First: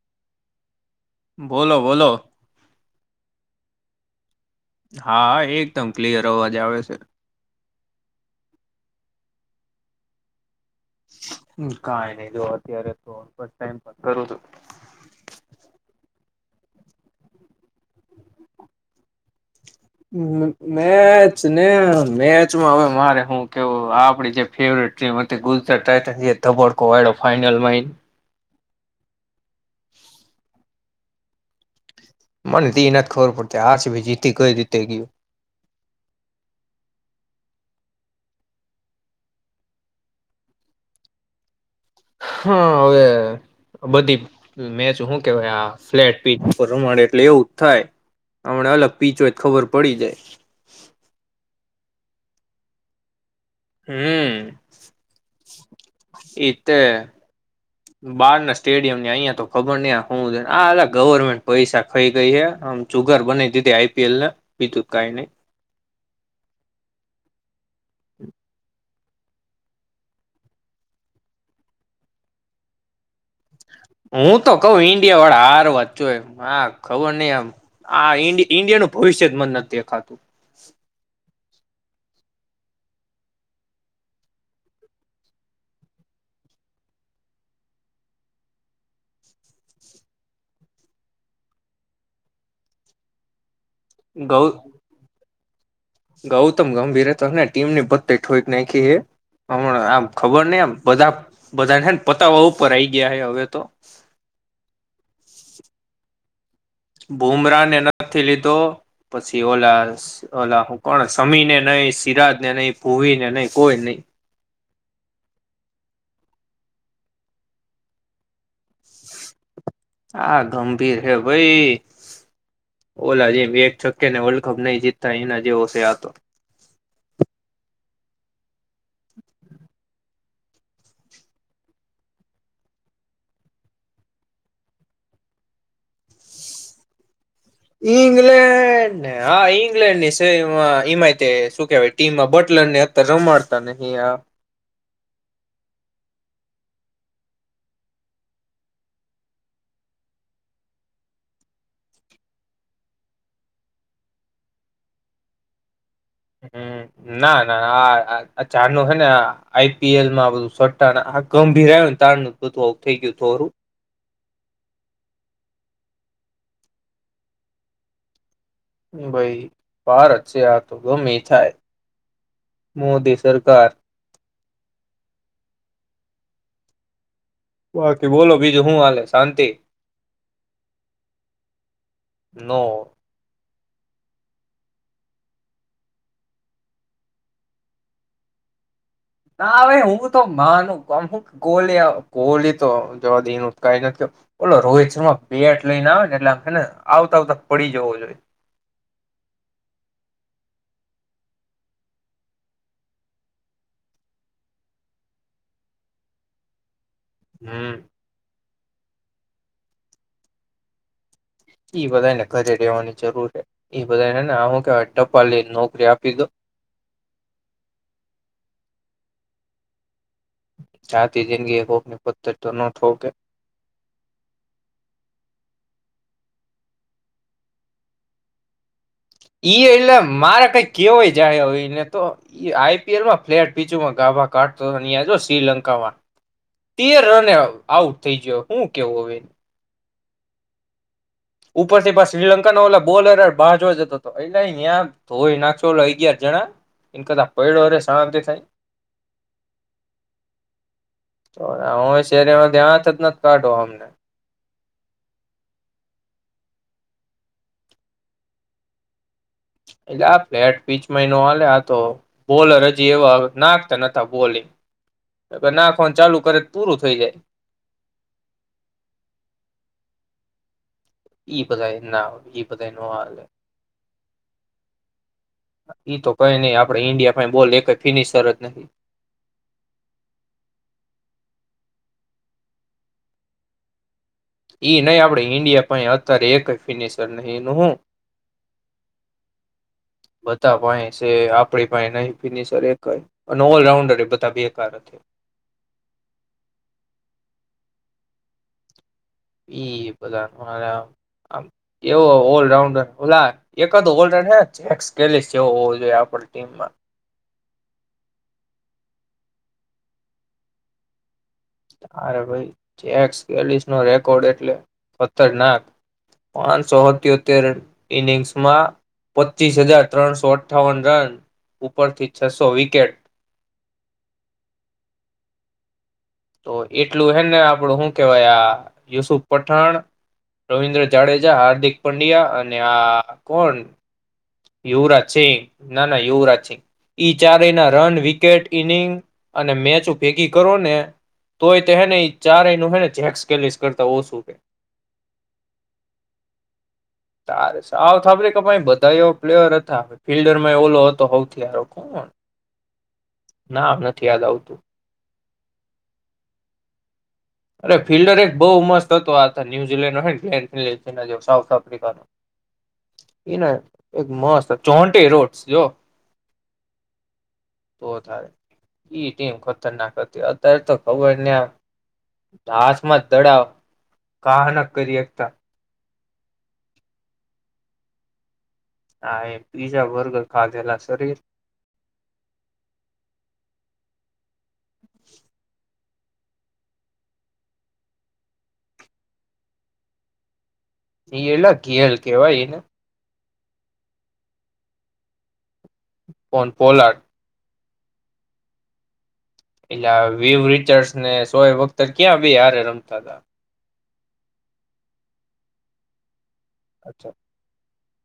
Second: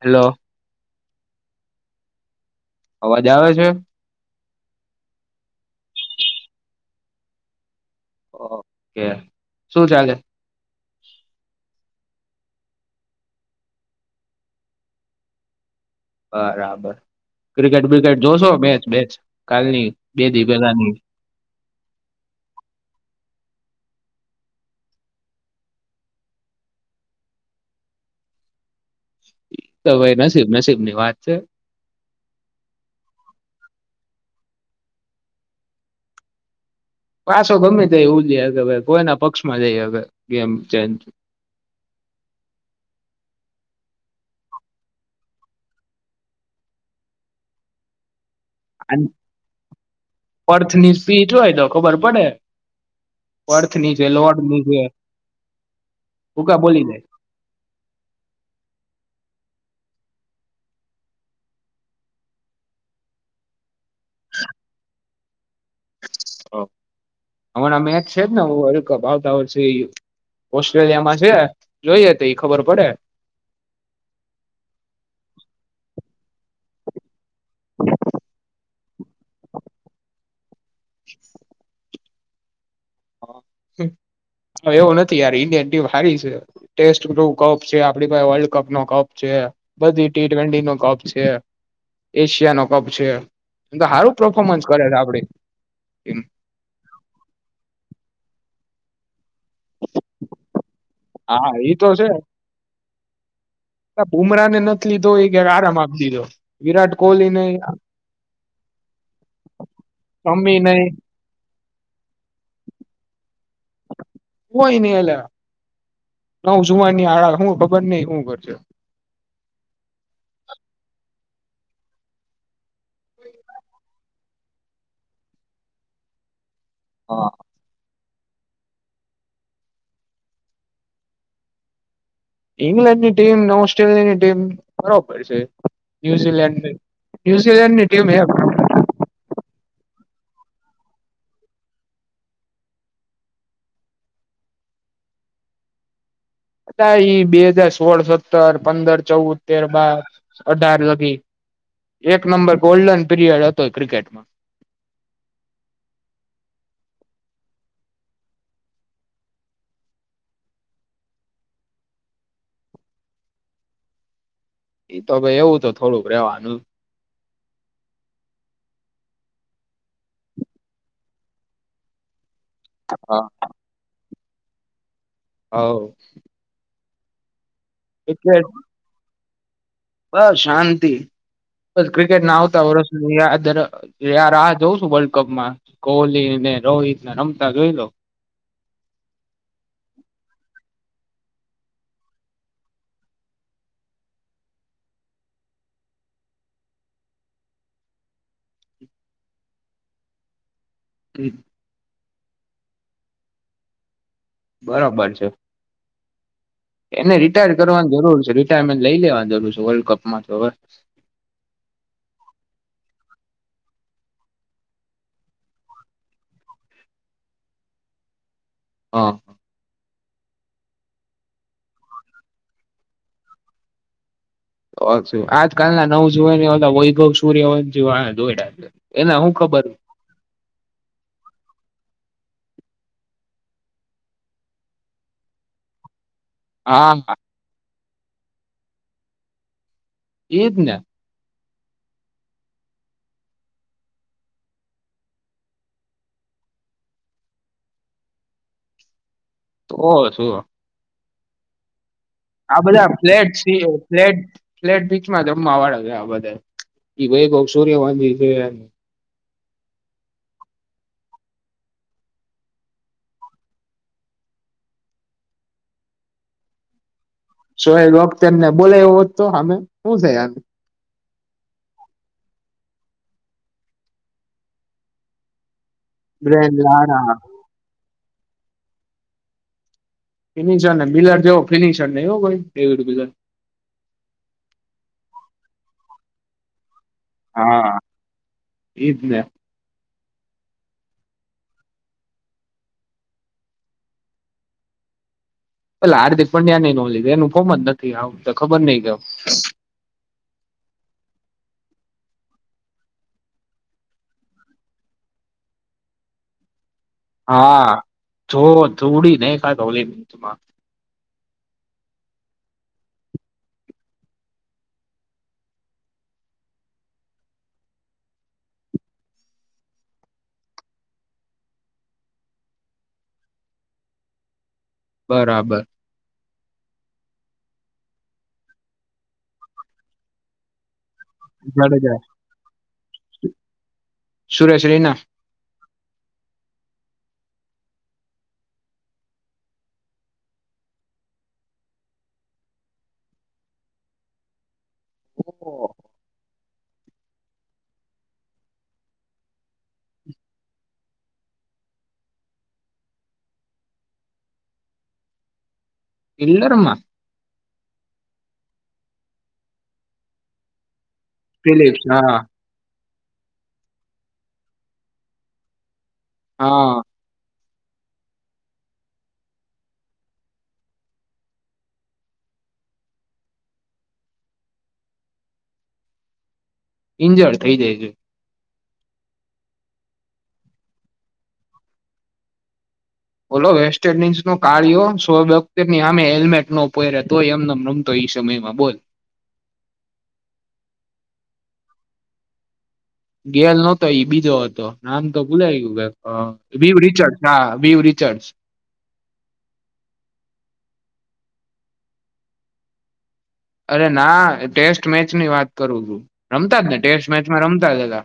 Hello બોલો બોલો અવાજ આવે છે. હા એકદમ ક્લિયર અવાજ આવે છે. ઓકે શું ચાલે હમ કાઈ ની. જો અત્યારે તો જ ટાઈમ કરું છું. બરાબર ક્રિકેટ બ્રિકેટ જોશો મેચ બેચ કાલની બે દી પેલાની મેચને મેચમાં હવે મારે હું કેવુ આપડી જે ફેવરેટ ટીમ હતી ગુજરાત ટાઈટન એ ધબડકો વાયળો ફાઈનલમાં આઈને તો અવે નસીબ નસીબની વાત છે. મને તે નાથી ખબર પડતી આરસીબી જીતી કઈ રીતે ગીયું. પાછો ગમે તે ઉ જ કે કોઈના પક્ષમાં જઈ હવે ગેમ ચેનજ હા હવે બધી મેચ હું કેવાય આ ફ્લેટ પીચ પર રમાડે એટલે એવું જ થાય. હમણા અલગ પીચ હોય ખબર પડી જાય. પર્થની સ્પીચ હોય તો ખબર પડે પર્થની છે હમ લોર્ડની છે ભૂકા એતે બોલી બાર ના સ્ટેડિયમ ને અહિયાં તો ખબર નઈ આ હું છે ને આ ગવર્મેન્ટ પૈસા ખઈ ગઈ આમ જુગાર બનાય દીધી આઈપીએલને બીજું કઈ નઈ હમણા મેચ છે જ ને વર્લ્ડ કપ આવતા વર્ષે ઓસ્ટ્રેલિયામાં છે જોઈએ તો એ ખબર પડે હું તો કઉ ઈન્ડિયા વાળા હાર વાજ જોઈએ હા ખબર ની આમ આ ઈ ઇન્ડીયનુ ભવિષ્ય જ મન નથી દેખાતું. એવું નથી યાર ઇન્ડિયન ટીમ હારી છે ટેસ્ટપ છે આપડી પાસે વલ્ડ કપનો કપ છે બધી ટી ટ્વેન્ટીનો કપ છે એશિયાનો કપ છે. એમ તો સારું ગૌ પફોર્મન્સ કરે છે આપડે ગૌતમ ગંભીર હતોને ટીમની પત ટેટ હોક નઈ કી હ [inaudible] હમણા આમ ખબર નઈ, આમ બધા હા બધાનને પતાવ ઉપર આવી ગયા. ગયા ય હવે! તો બુમરા ને નથી લીધો ઈ એને આરામ આપી દીધો. વિરાટ કોહલી નહી બુમરાને નથી લીધો, પછી ઓલા શમી ઓલા હું નહી કોણ સમીને નહી, સિરાજ ને નહી, ભૂવીને નહી, કોઈ નહી. કોઈ નઈ એલા નવ જુવાની આળા, હું ખબર નહી શું કરશે? હા ગંભીર હે ભાઈ ઓલા જે, એક છકે ને વર્લ્ડ કપ નહી જીતતા એના જેવો છે. આ તો હા! [inaudible] ઈંગ્લેન્ડ ની ટીમ, ઓસ્ટ્રેલિયાની ટીમ, બરોબર છે. ન્યુઝીલેન્ડ ન્યુઝીલેન્ડની ટીમ હે ઇંગ્લેન્ડને હા ઇંગ્લેન્ડ ની સે એમાં, એમાંય તે શું કેવાય ટીમમાં બટલર ને અત્યારે રમાડતા નહી. આ અતા ઈ બે હજાર સોળ, સત્તર, પંદર, ચૌદ, તેર, બાર, અઢાર લગી એક નંબર ગોલ્ડન પીરિયડ હતો ક્રિકેટમાં. હમ ના ના આ ચારનું છે ને, આઈ પી એલમાં બધું સટા, આ ગંભીર આવ્યું ને તારનું બધું થઈ ગયું થરું. એ તો ભાઈ એવું તો, થોડુંક રેવાનું. ભાઈ પાર છે આ તો ગમે ઈ થાય. મોદી હા. સરકાર હોઉ ઓકે બોલો બીજુ હું હાલે? શાંતિ બસ શાંતિ બસ ક્રિકેટ ના નો આવતા વરષ નુ યાર યાર આ જોઉં છું, વર્લ્ડ કપમાં કોહલી ને, રોહિત ને, રમતા જોઈ લો. ના આવે હું તો માનું આમ હુ કે કોહલી કોહલી તો જોવા દઈ એનુ તો કઈ નથી, ઓલો રોહિત શર્મા બેટ લઈને આવેને એટલે આને આવતા આવતા પડી જવો જોઈએ. ક [inaudible] બરાબર છે! એને રિટાયર્ર હમ કરવાની જરૂર છે. રિટાયરમેન્ટ લઈ લેવાની જરૂર છે વર્લ્ડ કપમાં હવે એ બધાને ઘરે રેવાની જરૂર છે. એ બધાને હું કે ટપાલી ની નોકરી આપી દો. હા આખી જિંદગી કોક ની પથ્થર તો નો ઠોકે. આજકાલના નવ જુવાનિયા ઓલા વૈભવ સૂર્યવંશી વાહે દોડ્યાં છે. એને હું ઈ ખબર એટલે મારે કઈ કેવાય જાય હો. આઈપીએલમાં ફલેટ પીચમાં ગાભા કાઢતો હતો અયા જો શ્રીલંકામાં હા તેર રને આઉટ. આઉટ થઈ ગયો શું કેવું હવે એને? એજ ને ઉપર થી પા શ્રીલંકા ના ઓલા બોલર બહાર જોવા જતો હતો એ ધોય નાખો ઓ અગયાર જણા એના કરતા પૈડો રે શાંતિ થી થઈ તોહ શું તો હોય આ બધા ફ્લેટ ફ્લેટ ફ્લેટ પીચમાં રામવા વાળા છે બધા એ ભૈ સૂર્ય વંશી એટલે આ ફ્લેટ પીચ મહિનો હ્યા આ તો બોલર હજી એવા નાખતા ન બોલિંગ નાખવાનું ચાલુ કરે પૂરું થઈ જાય શોએબ અખ્તર ને બોલાય હોત તો હામે તોહ શું થઈ એ પતા એ એ પતા એનો હાલ એઈ તો કઈ બ્રેન નઈિ આપડે લારા ઈન્ડિયા બોલિંગ અજ ફિનીિશર ને ફિનિશર ને મિલર જેવો ફિનિશર નહીં હો ઈ નહી આપડે ઈન્ડિયા પા અત્યારે એક ફિનિશર નહી એનું હું હા એજ ને બધા ભ છે આપડી પાહે નહી ફિનિશર એક એ ઓલરાઉન્ડર એ બધા બેકાર જ છે પલે હાર્દિક પંડ્યા ન નો લીધો એનું ફોર જ નથી આવ ખબર નઈિ કેમ એ બધાના આમ એવો ઓલરાઉન્ડર ઓલા એકજ ઓલરાઉન્ડેડર હે જેક્સ એલિસ જેવું હોવો જોઈએ ટીમ માં હા જો જોડી નાખ્યા તા ઓલી મેચ માં તારે ભાઈ જેક એલિસ નો રેકોર્ડ એટલે ખતરનાક પાંચસો સત્યોતેર ઈનિંગ્સમાં પચીસ હજાર ત્રણસો અઠ્ઠાવન રન ઉપરથી છસો વિકેટ બરાબર તો એટલું હે ને આપડું શું કેવાય આ યુસુફ પઠાણ રવિન્દ્ર જાડેજા હાર્દિક જાડેજા પંડ્યા અને આ કોણ સુરેશ રૈના યુવરાજ સિંહ ના ના યુવરાજ સિં ઈ ચારેય ના રન વિકેટ ઈનિંગ અને મેચ ભેગી કરો ને તોયે ચારે નું હે ને જેક એલિસ કરતા ઓછું હૈ ઓહો તારે સાવ થબરે કે ભાઈ બધા એવો પ્લેયર હતા ફિલ્ડર માં એ ઓલો હતો હઉથીયારખોણ નામ નથી યાદ આવતું ફિલ્ડર ઓમા અરે ફિલ્ડર એક બહુ મસ્ત હતો આ ન્યુઝીલેન્ડ નો હૈ ને જે સાઉથ ફિલિપ્સ આફ્રિકાનો હા એ ના એક મસ્ત જોન્ટી રોડ્સ હા તો ઈ ટીમ ખતરનાક હતી અત્યારે તો ખબરને આ દાસ માં દડાવ કઈ નઈ કરી શકતા ઈન્જરડ થઇ જાય છે હા પીઝા બર્ગર ખાધેલા શરીર ઓલો વેસ્ટ ઇન્ડિઝ ન કડિયો શોએબ અખ્તર ને સામે સામે હેલ્મેટ નો પેરે તોય એમ રમતો એ સમયમાં બોલ એલા ઘેલ કેવાયને ગેલ નતો ઈ બીજો હતો નામ તો ભુલાય ગયું. વે હ કોણ વિવ પોલાડ રિચાર્ડ હા. બીવ રિચર્ડસ એટલે આ વીવ રીચાર્ડસ ને સોયબઅખ્તર ક્યાં બી હારે રમતા તા. અરે ના ટેસ્ટ મેચની વાત કરું છું. રમતા જ ને ટેસ્ટ અચ્છા મેચમાં રમતા જ હતા.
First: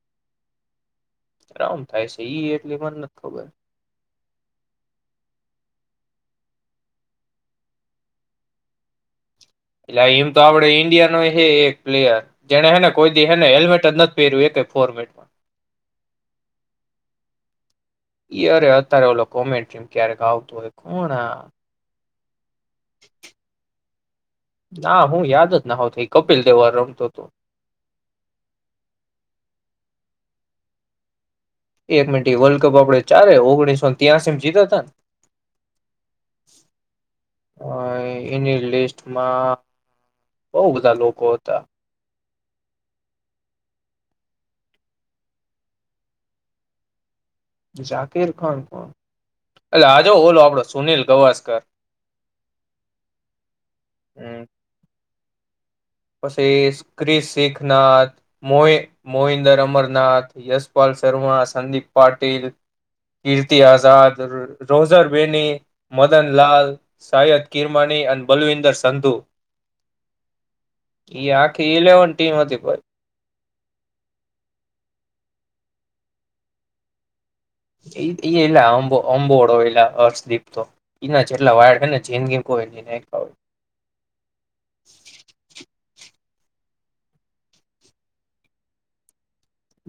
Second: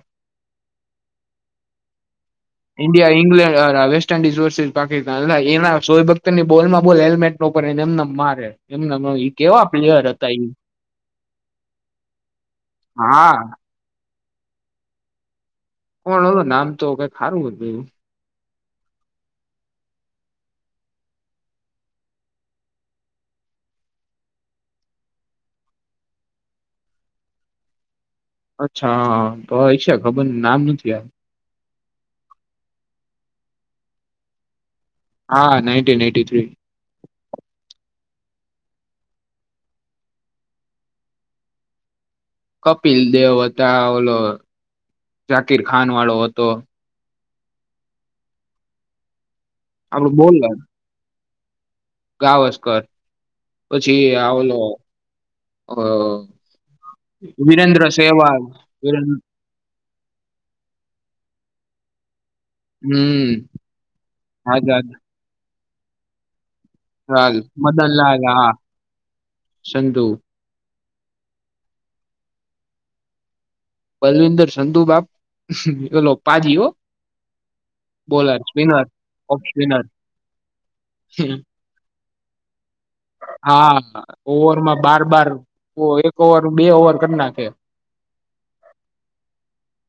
આમ થાય છે. ઈ એટલી મને નથી ઇન્ડિયા ખબર ઇંગ્લેન્ડ અહ આવેસ્ટ તેનઇન્ડિશ વરસીસ પાકિસ્તાન અલા એના સોયેબખ્તરની બોલમાં બોલ હેલ્મેટ ઉપરને એમ નેમ મારે એમ નેમ ઈ એટલા એમ તો આપડે ઈન્ડિયાનો એ હે એક પ્લેયર જેને હેને કોઈ દી હા હેલ્મેટ જ નથ પેર્યું એકે ફોર્મેટમાં. કોણ ઓલો નામ તો કઈ હારું હતું એવું. ઈ અરે અત્યારે ઓલો કોમેન્ટ્રી ક્યારેક આવતું હોય કોણ આ [inaudible] ના હું યાદ જ ના હોત ઈ કપિલ દેવા રમતો હતો. અચ્છા હા તો એ છે ખબર નામ નથી આ એક મિનિટ એ વર્લ્ડ કપ આપડે ચારે ઓગણીસો ત્યાંસીમ જીતા ને? હા નાઈન્ટીન એટી થ્રી. ને અ એની લિસ્ટમાં બૌ બધા લોકો હતા. કપિલ દેવ હતા ઓલો જાકીર ખાન વાળો હતો. જાકીર ખાન કોણ? એટલે આ આપડો જો ઓલો બોલર આપડો સુનિલ ગવાસ ઘ. ગાવસ્કર પછી આ હમ ઓલો અ પછી વિરેન્દ્ર ક્રિશીખનાથ સહેવાગ મોએ વિરેન્દ્ર મોહિન્દર અમર નાથ યશપાલ શર્મા સંદીપ પાટ ટિલ હમ કીર્તિ આઝાદ રો આઝાદ રોઝર બેની મદન લાલ હાલ સાયદ કિરમાની મદનલાલ અને હા બલવિંદર સંધુ સંંધુ. એ આખી ઇલેવન ટીમ હતી ભઈ. બલવિંદર સંંધુબાપ ઓલો પાજીઓ. ઈત એલાં ઓફ અંબ-અંબોળો સ્પિનર એલા હર્ષદીપ તો એના જેટલા વાડ હેને જેન ગેન કોઈની. હા ઓવરમાં બાર બાર કોએ ઓવર બે ઓવર કર નાખે.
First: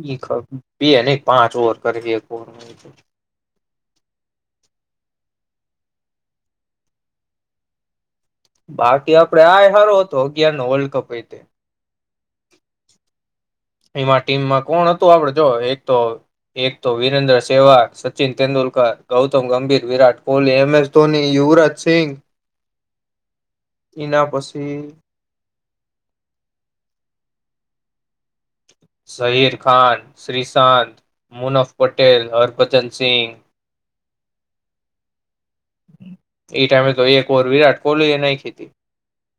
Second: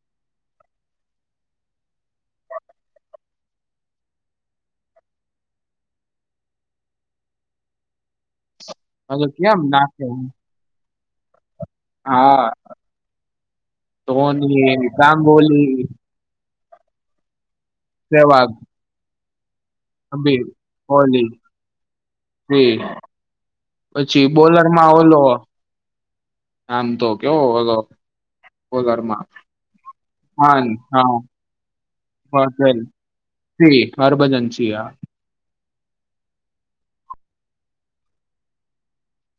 ઈ ખબ બે નહી પાંચ ઓવર કરીદે એક ઓવર માં એ તો. બાકી હવે આપડે કેમ આય હાર નાખે તો અગિયારનો વર્લ્ડ કપ. હોય તે. હા. એમાં ટીમમાં કોણ ધોની, હતું? આપડે જો એક ગાંગોલી, તો એક તો વીરેન્દ્ર શેવા, સચિન સેવાગ, તેંડુલકર ગૌતમ ગંભીર વિરાટ કબીર, કોહલી, એમ એસ કોહલી, ધોની, યુવરાજ સિંંગ શ્રી ઈના પછી પસી બોલરમાં ઓલો આમ તો કેવો હતો. શહિર ખાન, ખાન શ્રીશાંત, હા મુનફ પટેલ, પટેલ હરભજન સિંઘ. સિંહ હરભજન સિંહ હા. ઈ ટાઈમે તો એક ઓવર વિરાટ કોહલી એ નાયખીતી.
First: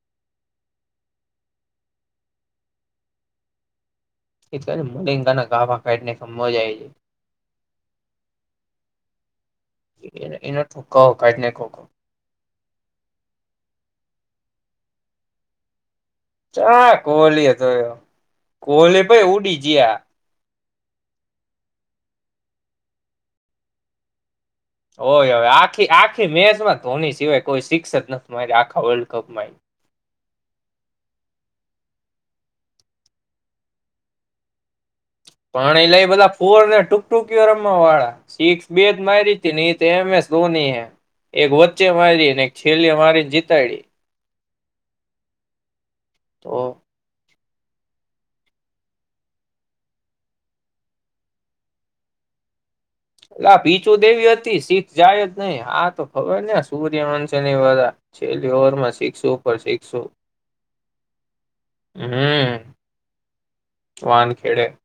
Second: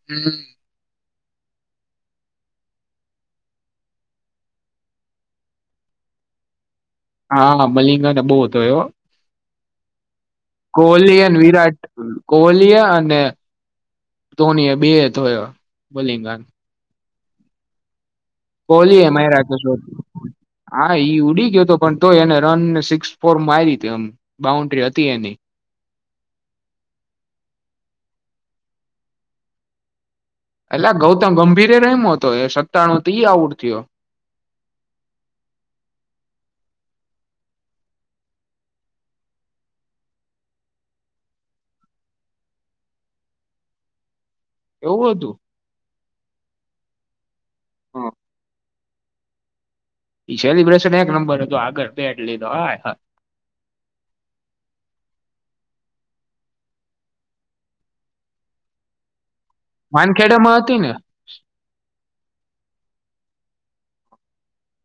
હમ્મ. એટલે મલિંગાના કાભા કાયઢ નાયખા મજા આઈ ગઈ. હા મલિંગાને બો હતો એ હો. જાય એનો ઠુકાવો કોહલી અન કાઢી નાખ્યો વિરાટ, કો. કોહલી અને ધોની. બે યે ધોયો. મલિંગાને. ચા કોહલી હતો એ. કોલીએ માયરા [unintelligible] હા ઈ ઉડી ગયોતો પણ તો એને રનને સિક્સ ફોર માયરી તી એમ. બાઉન્ડ્રી હતી હોય એની હવે આખી આખી મેચમાં ધોની સિવાય કોઈ સિક્સ જ નથ મારે આખા વર્લ્ડ કપમાંય. એટલે આ ગૌતમ ગંભીરે રયમો તો એ સત્તાણું તે ઈ આઉડ થયો. પાણી લઈ બધા ફોર ને ટૂક ટૂકયો રમવા વાળા સિક્સ બે જ માયરીતીન એતો એમએસ ધોની એ એક વચ્ચે માયરીને એક છેલે મારીને જીતાયડી. એવું હતું? તો. હા. ઈ સેલિબ્રેશન એક નંબર હતું આગળ બે એટ લીધો હા. લા પીચું જ દેવી હતી સિક્સ જાય જ નઈ આ હા તો ખબર ને સૂર્યવંશ વા છેલ્લી ઓવર માં સિક્સો ઉપર સિક્સો વાનખેડામાં હતી ને? હમ્મ, વાનખેડે.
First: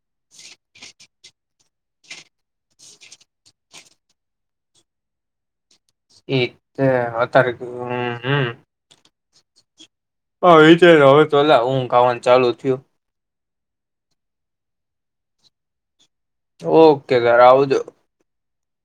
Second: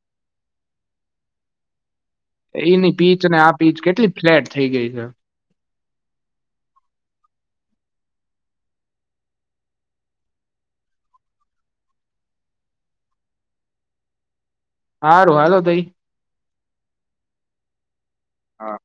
[inaudible] ઈની પીચ અને આ પીચ કેટલી ફ્લેટ થઈ ગઈ છે. એ તો અતાર હમ્મ હમ્મ. હા વિચાર હવે તો લા ઊંઘ આવાનું ચાલુ થયું. હારું હાલો તઈ. ઓકે ઘરે આવજો. હા.